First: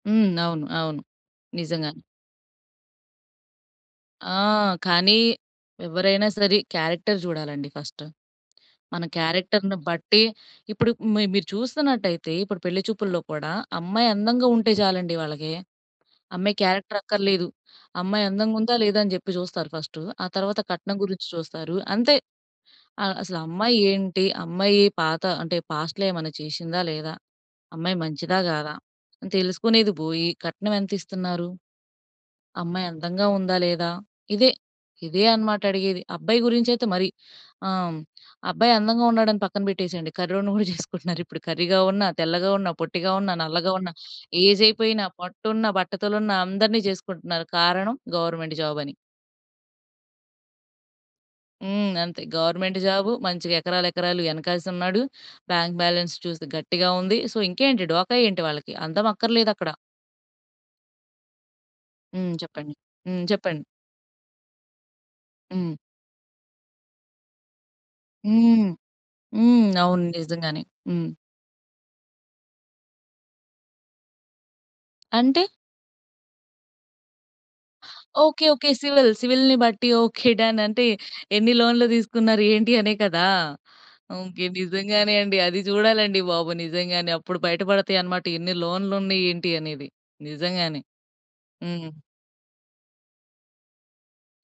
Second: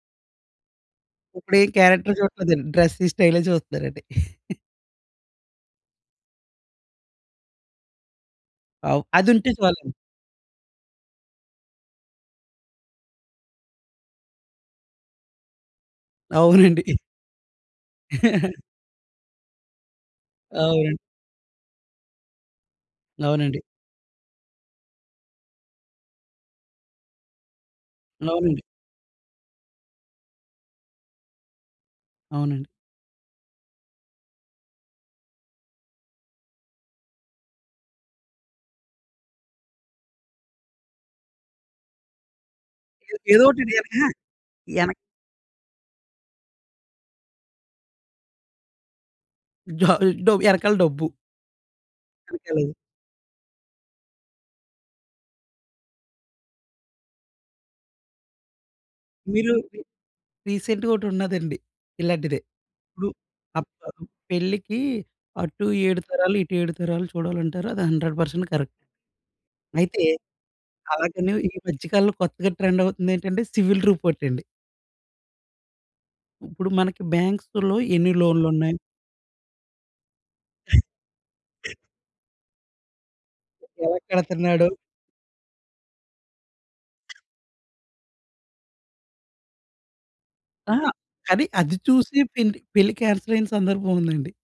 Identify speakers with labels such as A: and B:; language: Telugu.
A: హ్మ్. అవును, అవును.
B: ఇప్పుడు ఏం
A: నిజంగానే.
B: క్యారెక్టర్ చూడట్లేదు అండీ. డ్రెసింగ్ స్టైలే చూస్తున్నారండి.
A: ఆ! కానీ ఎవరైనా సరే. క్యారెక్టర్ చూడాలండి ఫర్స్ట్.
B: ఔ
A: మన
B: అది ఉంటే
A: క్యారెక్టర్‌ని
B: చాలాండి.
A: బట్టి ఇప్పుడు మి మీరు చూస్తున్నట్టయితే ఇప్పుడు పెళ్లి చూపుల్లో కూడా అమ్మాయి అందంగా ఉంటే చాలండి వాళ్ళకి. అమ్మాయి
B: అవునండి.
A: క్యారెక్టర్ అక్కర్లేదు. అమ్మాయి అందంగా ఉందా లేదా, అని చెప్పి జూస్తారు ఫర్స్ట్. ఆ తర్వాత కట్నం
B: అవునండి.
A: గురించి చూస్తారు. అంతే ఆహ్, అసలు
B: అవునండి.
A: అమ్మాయి ఏంటి? అమ్మాయి పాత అంటే పాస్ట్‌లో ఏమైనా చేశిందా లేదా? అమ్మాయి మంచిదా
B: అవునండి.
A: గాదా? అని తెలుసుకునేది బోయి, కట్నం ఎంత ఇస్తున్నారు?
B: అవునండి.
A: అమ్మాయి అందంగా ఉందా లేదా? ఇదే. ఇదే అన్నమాట అడిగేది. అబ్బాయి గురించి అయితే మరి. ఆహ్, అబ్బాయి అందంగా ఉన్నాడా అని పక్కన పెట్టేసేయండి. కర్రోడ్ని గూడా చేసుకుంటున్నారు ఇప్పుడు. కర్రీగా ఉన్న, తెల్లగా ఉన్న, పొట్టిగా
B: ఎ
A: ఉన్న,
B: ఏదో ఓటి
A: నల్లగా ఉన్న,
B: [unintelligible]
A: ఏజ్
B: ఎనక్
A: అయిపోయిన, పొట్ట ఉన్న, బట్టతల ఉన్న అందరిని చేసుకుంటున్నారు కారణం గవర్నమెంట్ జాబ్ అని.
B: డ డ ఎనకాల డబ్బు.
A: హ్మ్. అంతే
B: అంతేలెండి.
A: Government job. మంచిగా ఎకరాలు, ఎకరాలు ఎనకేసి ఉన్నాడు. బాంక్ బాలన్స్ చూస్తే గట్టిగా ఉంది. సో, ఇంకేంటి? ఢోకా ఏంటి వాళ్ళకి? అందం అక్కర్లేదు
B: మీరు
A: అక్కడ.
B: రి రీసెంట్‌గా ఒకటి ఉన్నదండి
A: హ్మ్.
B: ఇలాంటిదే.
A: చెప్పండి.
B: ఇప్పుడు
A: హ్మ్. చెప్పండి
B: అప్ పెళ్ళికి అటు
A: హ్మ్.
B: 7 తరాలు ఇటు 7 తరాలు చూడాలంటారు. అది 100%
A: హ్మ్.
B: కరెక్ట్.
A: హ్మ్,
B: అయితే
A: అవును. నిజంగానే. హ్మ్.
B: అలాగనే ఈ మధ్య కాలంలో కొత్తగా ట్రెండ్ అవుతుంది ఏంటంటే సివిల్ రిపోర్ట్ అండి.
A: అంటే?
B: ఇప్పుడు మనకి బ్యాంక్స్‌లో ఎన్ని
A: ఓకె,
B: లోన్‌లు
A: ఓకె.
B: ఉన్నాయి?
A: సివిల్ సివిల్‌ని బట్టి ఓకె. డన్. అంటే ఎన్ని లోన్‌లు తీసుకున్నారు? ఏంటి అనే కదా!
B: ఎలా
A: ఓకె.
B: కడుతున్నాడు?
A: నిజంగానే అండి. అది చూడాలండి బాబు. నిజంగానే. అప్పుడు బయట పడతాయి అన్నమాట. ఎన్ని లోన్‌లు ఉన్నాయి? ఏంటి? అనేది. నిజంగానే.
B: అహా! అది అది
A: హ్మ్.
B: చూసి పెళ్లి పెళ్లి కాన్సెల్ అయిన సందర్భం ఉందండి.